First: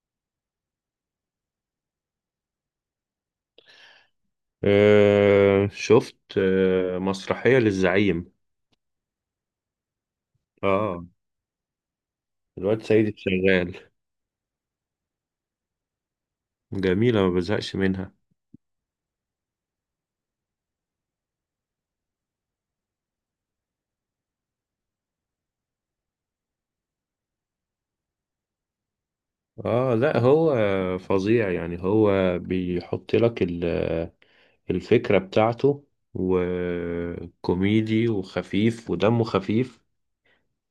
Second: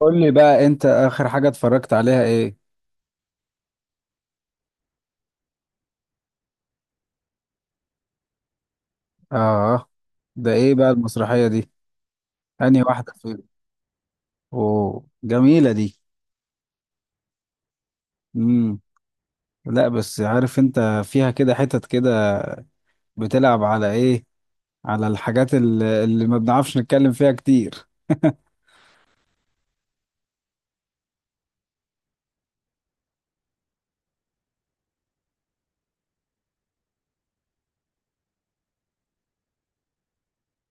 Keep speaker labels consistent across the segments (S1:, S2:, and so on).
S1: قول لي بقى، انت اخر حاجة اتفرجت عليها ايه؟
S2: شفت مسرحية للزعيم.
S1: اه. ده ايه بقى
S2: اه،
S1: المسرحية دي؟ انهي
S2: الواد
S1: واحدة
S2: سيد
S1: فيهم؟
S2: شغال.
S1: اوه، جميلة دي.
S2: جميلة، ما بزهقش منها.
S1: امم. لا، بس عارف انت، فيها كده حتت كده، بتلعب على ايه، على الحاجات اللي ما بنعرفش نتكلم فيها كتير.
S2: اه، لا هو فظيع يعني. هو بيحط لك الفكرة بتاعته، وكوميدي وخفيف ودمه خفيف،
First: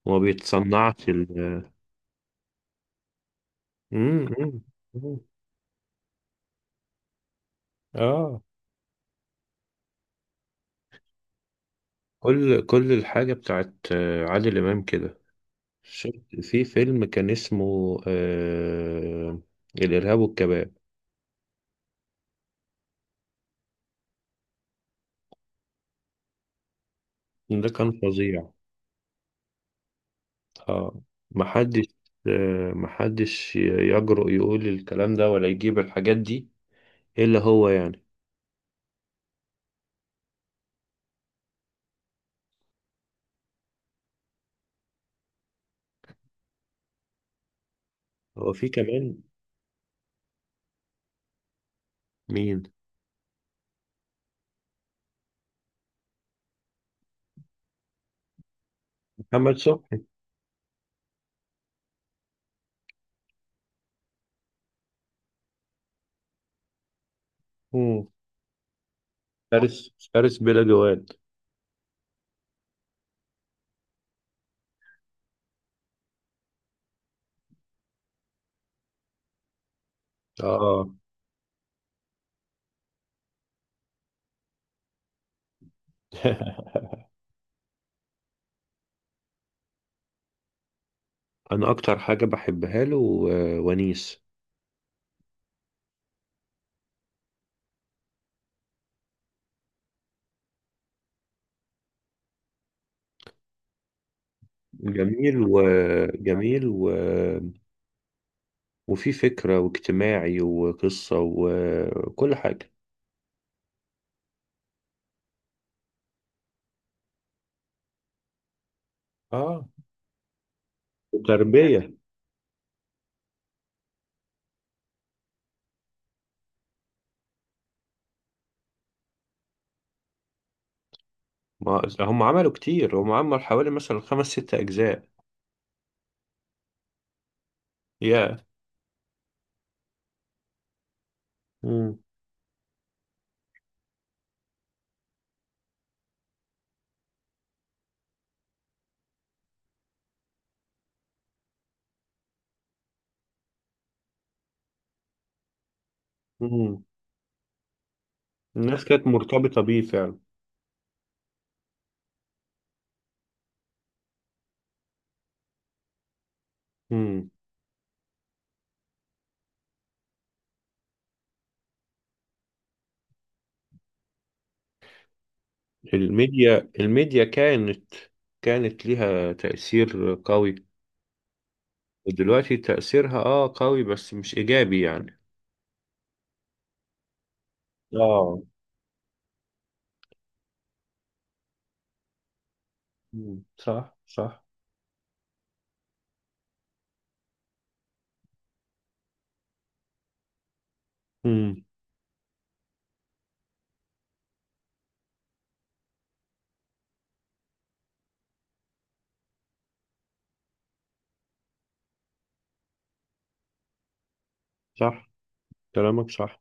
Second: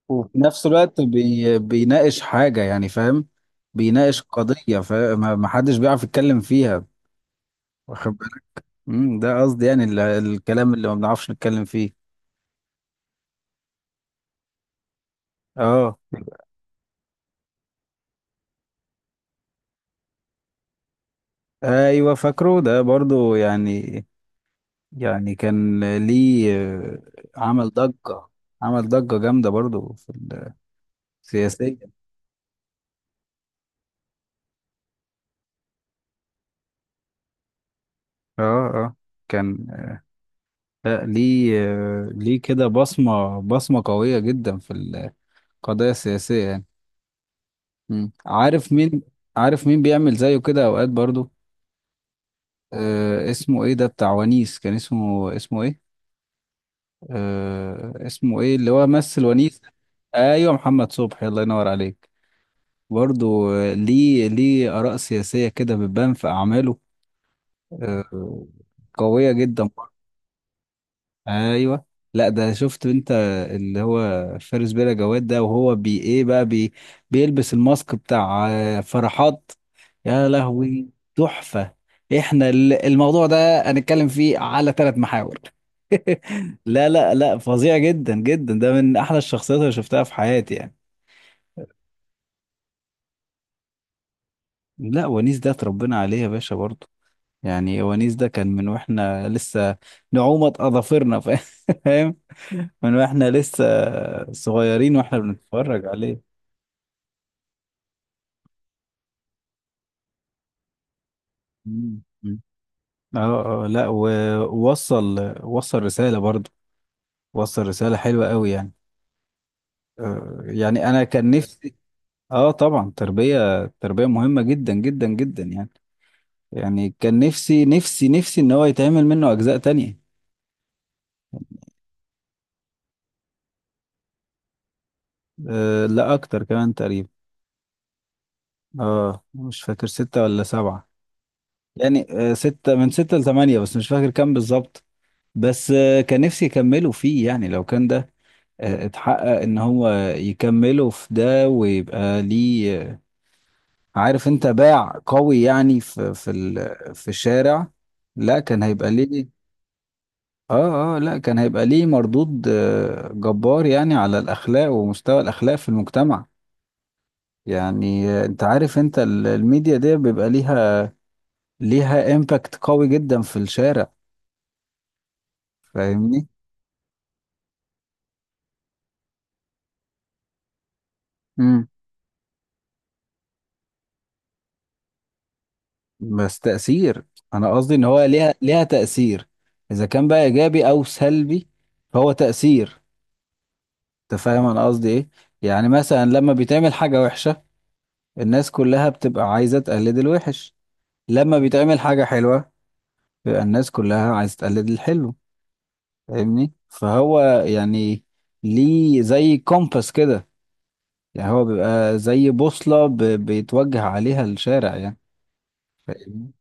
S2: وما
S1: وفي نفس الوقت
S2: بيتصنعش ال
S1: بيناقش حاجة، يعني فاهم؟ بيناقش
S2: مم، مم،
S1: قضية،
S2: مم.
S1: فما ما حدش بيعرف يتكلم فيها. واخد
S2: اه،
S1: بالك؟ ده قصدي، يعني الكلام اللي ما بنعرفش نتكلم فيه.
S2: كل الحاجة بتاعت عادل إمام كده.
S1: اه.
S2: شفت في فيلم كان اسمه الإرهاب والكباب.
S1: ايوه، فاكره ده برضو يعني. يعني كان. ليه. آه، عمل
S2: ده كان
S1: ضجة.
S2: فظيع.
S1: عمل ضجة جامدة برضو في
S2: اه،
S1: السياسية.
S2: محدش، آه محدش يجرؤ يقول الكلام ده ولا يجيب الحاجات دي إلا هو يعني.
S1: اه، اه. كان. لا، ليه. ليه كده بصمة قوية جدا في القضايا السياسية يعني. مم.
S2: هو في
S1: عارف مين.
S2: كمان.
S1: بيعمل زيه كده اوقات برضو؟
S2: مين؟
S1: اسمه ايه ده بتاع ونيس، كان اسمه ايه؟ اسمه ايه اللي هو مثل
S2: محمد
S1: ونيس؟
S2: صبحي.
S1: ايوه، محمد صبحي، الله ينور عليك. برضه. ليه آراء سياسية كده بتبان في أعماله.
S2: مم.
S1: آه، قوية جدا
S2: فارس
S1: برضه.
S2: فارس بلا جواد.
S1: أيوه. لا، ده شفت أنت، اللي هو فارس بلا جواد ده، وهو بي إيه بقى بي بيلبس الماسك بتاع فرحات. يا لهوي!
S2: اه.
S1: تحفة. إحنا الموضوع ده هنتكلم فيه على ثلاث محاور. لا، لا، لا، فظيع جدا جدا، ده من أحلى الشخصيات اللي شفتها في حياتي يعني.
S2: أنا أكتر حاجة بحبها له ونيس.
S1: لا، ونيس ده اتربينا عليه يا باشا برضه. يعني ونيس ده كان من واحنا لسه نعومة اظافرنا فاهم. من واحنا لسه صغيرين واحنا
S2: جميل
S1: بنتفرج عليه.
S2: وجميل، وفي فكرة واجتماعي وقصة
S1: مم.
S2: وكل
S1: مم.
S2: حاجة.
S1: اه، اه، لا، ووصل رسالة برضو، وصل رسالة حلوة قوي يعني.
S2: اه،
S1: يعني انا كان نفسي.
S2: وتربية.
S1: اه، طبعا تربية تربية مهمة جدا جدا جدا يعني. يعني كان نفسي نفسي نفسي ان هو يتعمل منه اجزاء تانية.
S2: ما هم عملوا كتير، هم عملوا حوالي مثلا خمس ست أجزاء.
S1: لا، اكتر كمان تقريبا.
S2: يا،
S1: اه، مش فاكر ستة ولا سبعة.
S2: امم.
S1: يعني ستة، من ستة لثمانية، بس مش فاكر كام بالظبط. بس كان نفسي يكملوا فيه، يعني لو كان ده اتحقق ان هو يكملوا في ده، ويبقى ليه عارف انت، باع قوي يعني
S2: مم.
S1: في الشارع. لا، كان
S2: الناس
S1: هيبقى
S2: كانت
S1: ليه.
S2: مرتبطة بيه فعلا.
S1: اه، اه، لا، كان هيبقى ليه مردود جبار يعني، على الاخلاق ومستوى الاخلاق في المجتمع.
S2: مم.
S1: يعني انت عارف انت الميديا دي بيبقى ليها، ليها امباكت قوي جدا في الشارع. فاهمني؟
S2: الميديا كانت، كانت ليها تأثير قوي، ودلوقتي تأثيرها اه قوي بس مش إيجابي يعني.
S1: بس تأثير. أنا قصدي إن هو ليها
S2: اه.
S1: ليها تأثير، إذا كان بقى إيجابي أو سلبي، فهو تأثير.
S2: مم. صح،
S1: أنت
S2: صح.
S1: فاهم أنا قصدي إيه؟ يعني مثلا، لما بيتعمل حاجة وحشة، الناس كلها بتبقى عايزة تقلد الوحش. لما
S2: مم.
S1: بيتعمل حاجة حلوة، بيبقى الناس كلها عايزة تقلد الحلو. فاهمني؟ فهو، يعني، ليه زي كومباس كده. يعني هو بيبقى زي بوصلة بيتوجه عليها الشارع يعني.
S2: صح، كلامك صح.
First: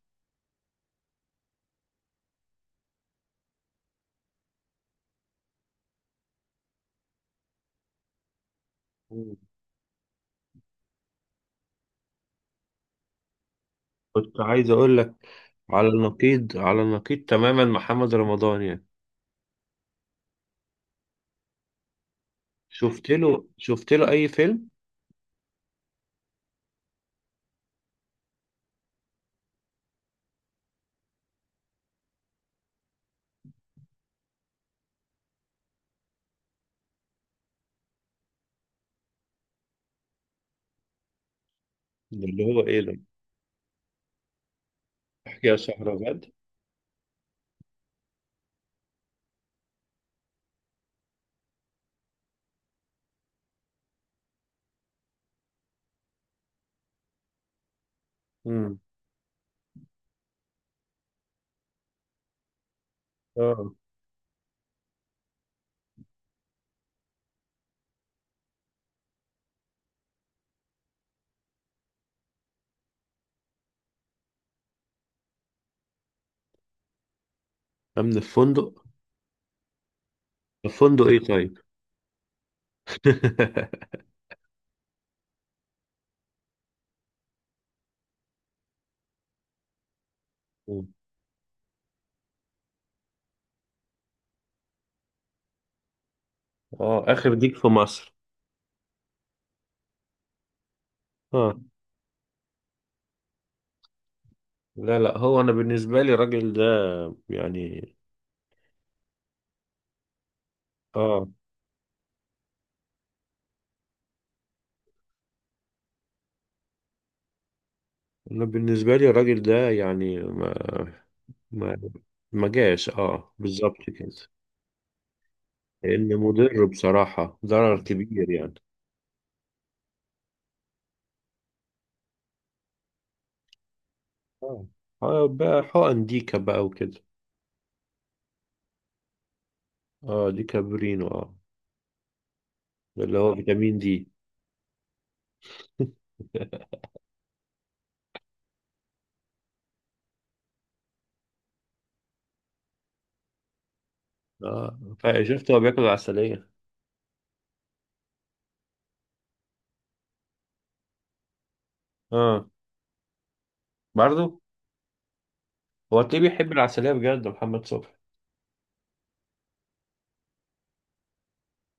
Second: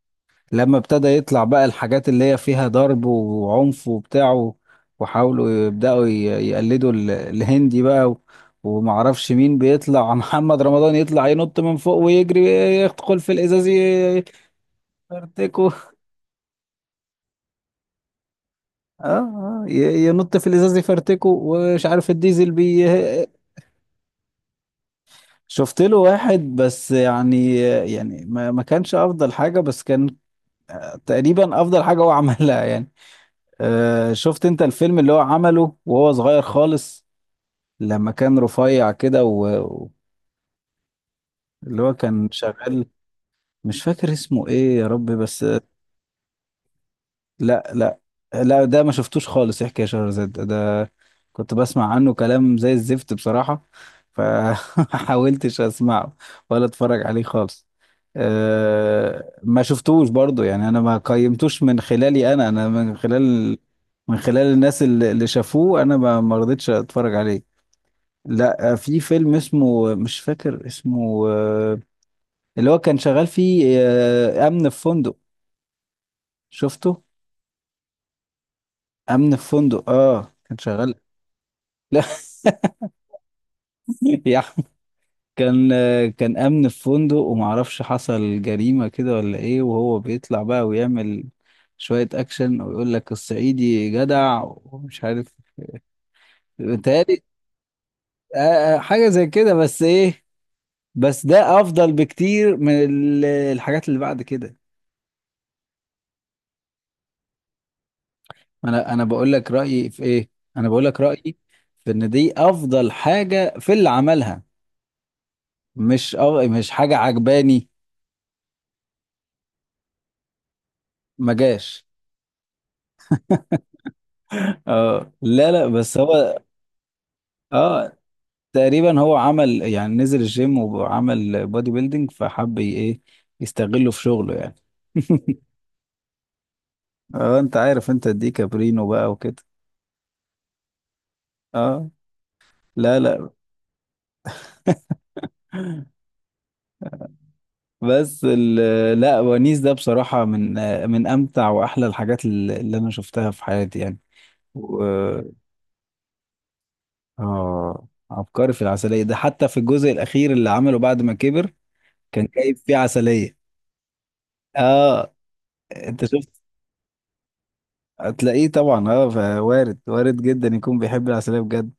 S1: لما ابتدى يطلع بقى الحاجات اللي هي فيها ضرب وعنف وبتاع وحاولوا يبدأوا يقلدوا الهندي بقى ومعرفش
S2: مم.
S1: مين بيطلع محمد رمضان يطلع ينط من فوق ويجري، يدخل في الإزاز
S2: كنت عايز أقول لك،
S1: يفرتكه.
S2: على النقيض، على النقيض تماما محمد رمضان يعني.
S1: اه، ينط في الإزاز يفرتكه، ومش عارف الديزل
S2: شفت له، شفت له اي فيلم؟
S1: شفت له واحد بس يعني، يعني ما كانش أفضل حاجة، بس كان تقريبا أفضل حاجة هو عملها يعني. شفت انت الفيلم اللي هو عمله وهو صغير خالص، لما كان رفيع كده اللي هو
S2: ده
S1: كان
S2: اللي هو ايه
S1: شغال.
S2: ده؟
S1: مش فاكر اسمه ايه يا ربي بس.
S2: احكي يا شهرزاد.
S1: لا، لا، لا، ده ما شفتوش خالص، يحكي يا شهرزاد ده كنت بسمع عنه كلام زي الزفت بصراحة، فحاولتش اسمعه ولا اتفرج عليه خالص.
S2: امم،
S1: أه، ما شفتوش برضو يعني، انا ما قيمتوش من خلالي انا من خلال،
S2: اه.
S1: من خلال الناس اللي شافوه، انا ما رضيتش اتفرج عليه. لا، في فيلم اسمه، مش فاكر اسمه اللي هو كان شغال فيه امن في فندق. شفته؟
S2: امن الفندق؟
S1: امن في فندق، اه، كان شغال.
S2: الفندق ايه طيب؟
S1: لا، يا أحمد. كان امن في فندق، ومعرفش حصل جريمة كده ولا ايه، وهو بيطلع بقى
S2: مم.
S1: ويعمل شوية اكشن، ويقول لك الصعيدي جدع ومش عارف،
S2: اه،
S1: بيتهيألي
S2: اخر ديك في مصر.
S1: حاجة زي كده، بس ايه. بس
S2: اه،
S1: ده افضل بكتير من الحاجات اللي بعد كده.
S2: لا لا، هو انا بالنسبه لي الراجل ده يعني.
S1: انا بقول لك رايي في ايه، انا بقول لك
S2: اه،
S1: رايي في ان دي افضل حاجه في اللي عملها، مش حاجه عجباني.
S2: انا بالنسبه لي الراجل ده يعني ما،
S1: ما
S2: ما،
S1: جاش.
S2: ما جاش اه بالظبط كده.
S1: اه، لا، لا، بس
S2: لان
S1: هو،
S2: مضر بصراحه، ضرر
S1: اه،
S2: كبير يعني.
S1: تقريبا هو عمل يعني نزل الجيم وعمل بودي بيلدينج، فحب ايه، يستغله في شغله يعني.
S2: اه. بقى حقن ديكه بقى وكده.
S1: اه، انت عارف انت دي كابرينو بقى وكده.
S2: اه، دي كابورينو اه.
S1: اه، لا،
S2: ده اللي
S1: لا،
S2: هو اه فيتامين دي.
S1: بس لا، ونيس ده بصراحه من، من امتع واحلى الحاجات اللي انا شفتها في حياتي يعني.
S2: اه، شفته هو بياكل عسلية.
S1: اه، عبقري في العسلية ده، حتى في الجزء الأخير اللي عمله بعد ما كبر كان
S2: اه،
S1: جايب فيه عسلية.
S2: برضه.
S1: اه،
S2: هو
S1: انت
S2: تلاقيه
S1: شفت.
S2: بيحب العسلية بجد، محمد صبحي؟
S1: هتلاقيه طبعا، اه، وارد وارد جدا يكون بيحب العسلية بجد.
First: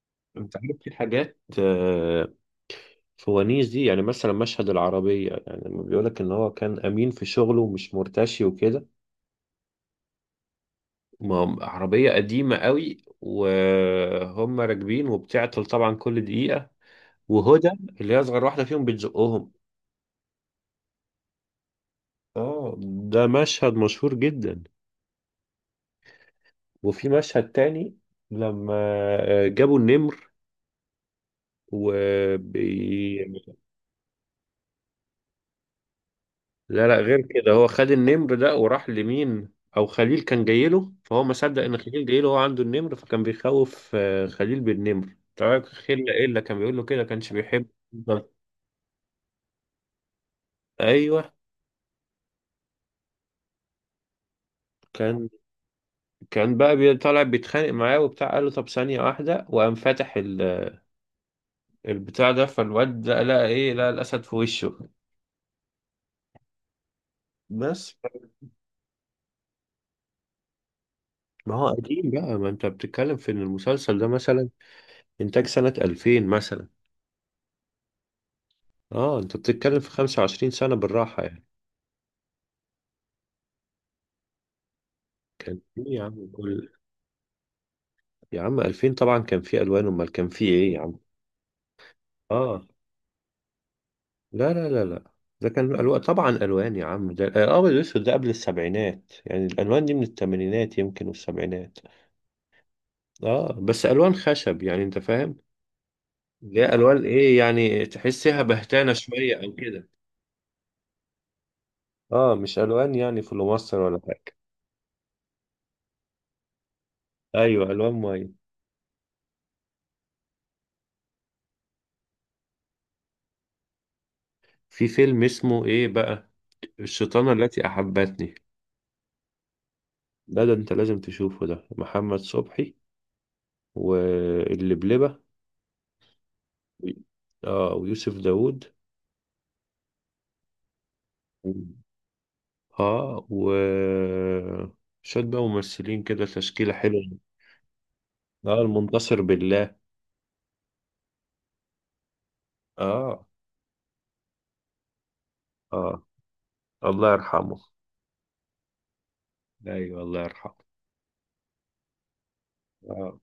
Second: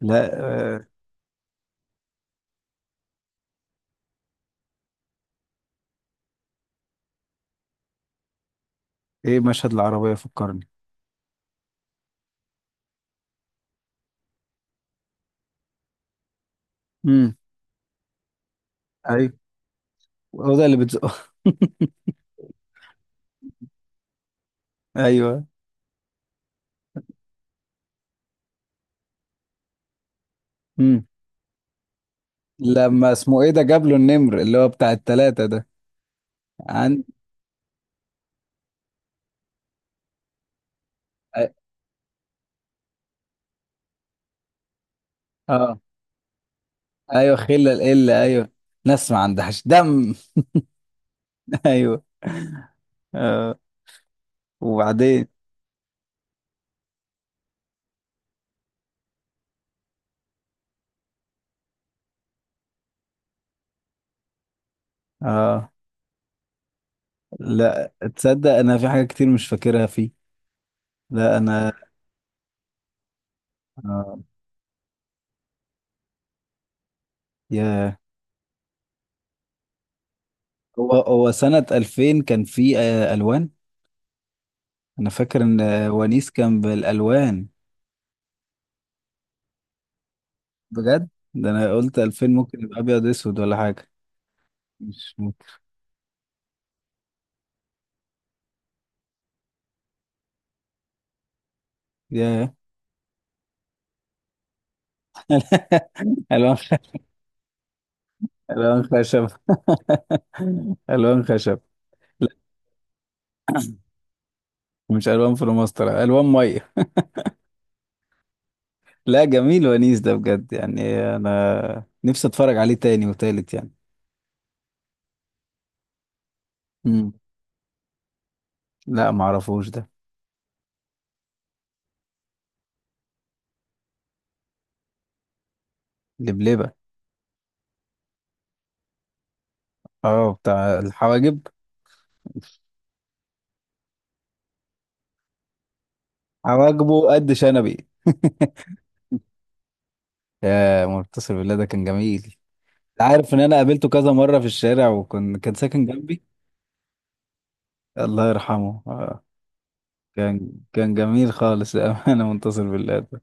S1: لا،
S2: انت عارف
S1: آه
S2: في حاجات فوانيس دي. يعني مثلا مشهد العربية، يعني لما بيقولك ان هو كان امين في شغله ومش مرتشي وكده.
S1: ايه مشهد العربية، فكرني.
S2: ما عربية قديمة قوي وهم راكبين وبتعطل طبعا كل دقيقة،
S1: امم.
S2: وهدى اللي هي اصغر واحدة فيهم
S1: ايوه،
S2: بتزقهم.
S1: هو ده اللي بتزقه.
S2: اه، ده مشهد مشهور جدا.
S1: ايوه.
S2: وفي مشهد تاني لما جابوا النمر
S1: امم.
S2: و بي...
S1: لما اسمه ايه ده، جاب له النمر اللي هو بتاع التلاتة ده.
S2: لا لا،
S1: عن.
S2: غير كده. هو خد النمر ده وراح لمين او خليل كان جاي له، فهو ما
S1: اه.
S2: صدق ان خليل جاي له هو عنده النمر، فكان بيخوف خليل بالنمر. طبعا
S1: آه.
S2: خلة ايه اللي كان بيقول له كده، كانش
S1: ايوه،
S2: بيحب.
S1: خلة القلة، ايوه. ناس ما عندهاش دم.
S2: ايوه.
S1: ايوه. آه وبعدين.
S2: كان، طالع بيتخانق معاه وبتاع، قال له طب ثانية واحدة وقام فاتح البتاع ده، فالواد ده لقى ايه؟ لقى الاسد في وشه.
S1: اه، لا
S2: بس
S1: تصدق، انا في حاجة كتير مش فاكرها فيه. لا،
S2: ما هو
S1: انا
S2: قديم بقى. ما انت بتتكلم في ان المسلسل ده
S1: آه،
S2: مثلا انتاج سنة 2000 مثلا.
S1: يا
S2: اه، انت بتتكلم في 25 سنة
S1: هو
S2: بالراحة
S1: هو
S2: يعني.
S1: سنة 2000 كان في الوان. انا فاكر ان
S2: كان في إيه يا
S1: ونيس
S2: عم؟
S1: كان
S2: كل،
S1: بالالوان.
S2: يا عم 2000 طبعا كان في الوان، امال كان في ايه يا عم؟
S1: بجد، ده انا قلت 2000 ممكن
S2: اه
S1: يبقى ابيض اسود ولا حاجة.
S2: لا لا لا لا،
S1: مش ممكن.
S2: ده كان الوان طبعا. الوان يا عم، ده الابيض والاسود ده قبل السبعينات. يعني الالوان دي من الثمانينات يمكن والسبعينات.
S1: يا،
S2: اه، بس الوان خشب يعني، انت فاهم،
S1: الوان
S2: اللي هي الوان ايه يعني، تحسها
S1: الوان
S2: بهتانة
S1: خشب.
S2: شوية او كده.
S1: الوان خشب. لا،
S2: اه مش الوان يعني في مصر ولا حاجة.
S1: مش الوان فلوماستر، الوان ميه.
S2: ايوه، الوان ميه.
S1: لا، جميل ونيس ده بجد يعني، انا نفسي اتفرج عليه تاني وتالت يعني.
S2: في فيلم اسمه ايه بقى،
S1: امم.
S2: الشيطانه التي احبتني.
S1: لا، معرفوش ده.
S2: ده ده انت لازم تشوفه، ده محمد صبحي واللبلبه
S1: لبلبة.
S2: و، اه، ويوسف داوود
S1: اه، بتاع الحواجب.
S2: و، اه، و شوية بقى ممثلين كده، تشكيلة حلوة.
S1: حواجبه قد شنبي.
S2: اه، المنتصر بالله.
S1: يا منتصر بالله، ده كان جميل.
S2: اه.
S1: عارف ان انا قابلته كذا مرة في الشارع، وكان كان ساكن
S2: اه
S1: جنبي.
S2: الله يرحمه.
S1: الله يرحمه.
S2: ايوه الله
S1: كان
S2: يرحمه.
S1: كان جميل خالص انا منتصر بالله
S2: اه،
S1: ده.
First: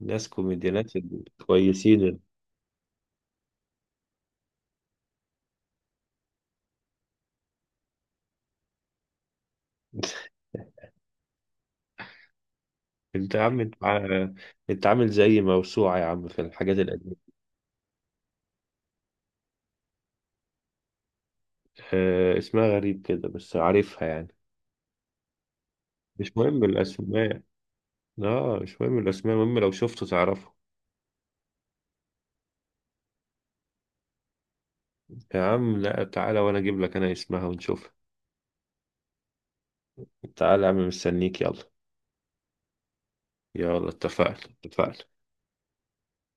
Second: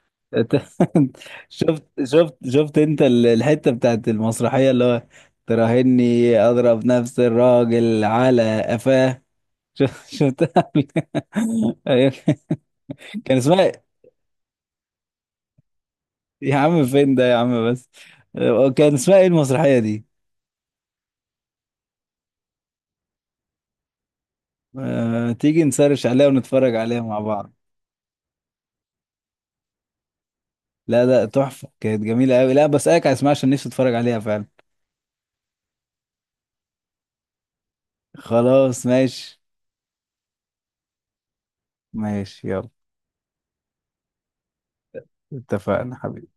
S2: ناس
S1: أنت-
S2: كوميديانات
S1: شفت
S2: كويسين.
S1: شفت شفت انت الحتة بتاعت المسرحية، اللي هو تراهني اضرب نفس الراجل على قفاه. شفت؟ أيوة.
S2: انت
S1: كان
S2: يا عم،
S1: اسمها.
S2: انت انت عامل زي موسوعة يا عم في
S1: يا
S2: الحاجات
S1: عم فين ده
S2: القديمة.
S1: يا عم بس. كان اسمها ايه المسرحية دي؟
S2: اسمها غريب كده بس عارفها يعني.
S1: أه، تيجي نسرش عليها
S2: مش مهم
S1: ونتفرج عليها مع
S2: الأسماء.
S1: بعض.
S2: اه مش مهم الأسماء، المهم لو شفته تعرفه.
S1: لا، لا، تحفة، كانت جميلة قوي، لا بسألك على اسمها عشان نفسي اتفرج عليها فعلا.
S2: يا عم لا، تعالى وأنا أجيب لك أنا اسمها ونشوفها.
S1: خلاص، ماشي.
S2: تعالى يا عم، مستنيك، يلا.
S1: ماشي، يلا،
S2: يلا، اتفقنا اتفقنا.
S1: اتفقنا حبيبي.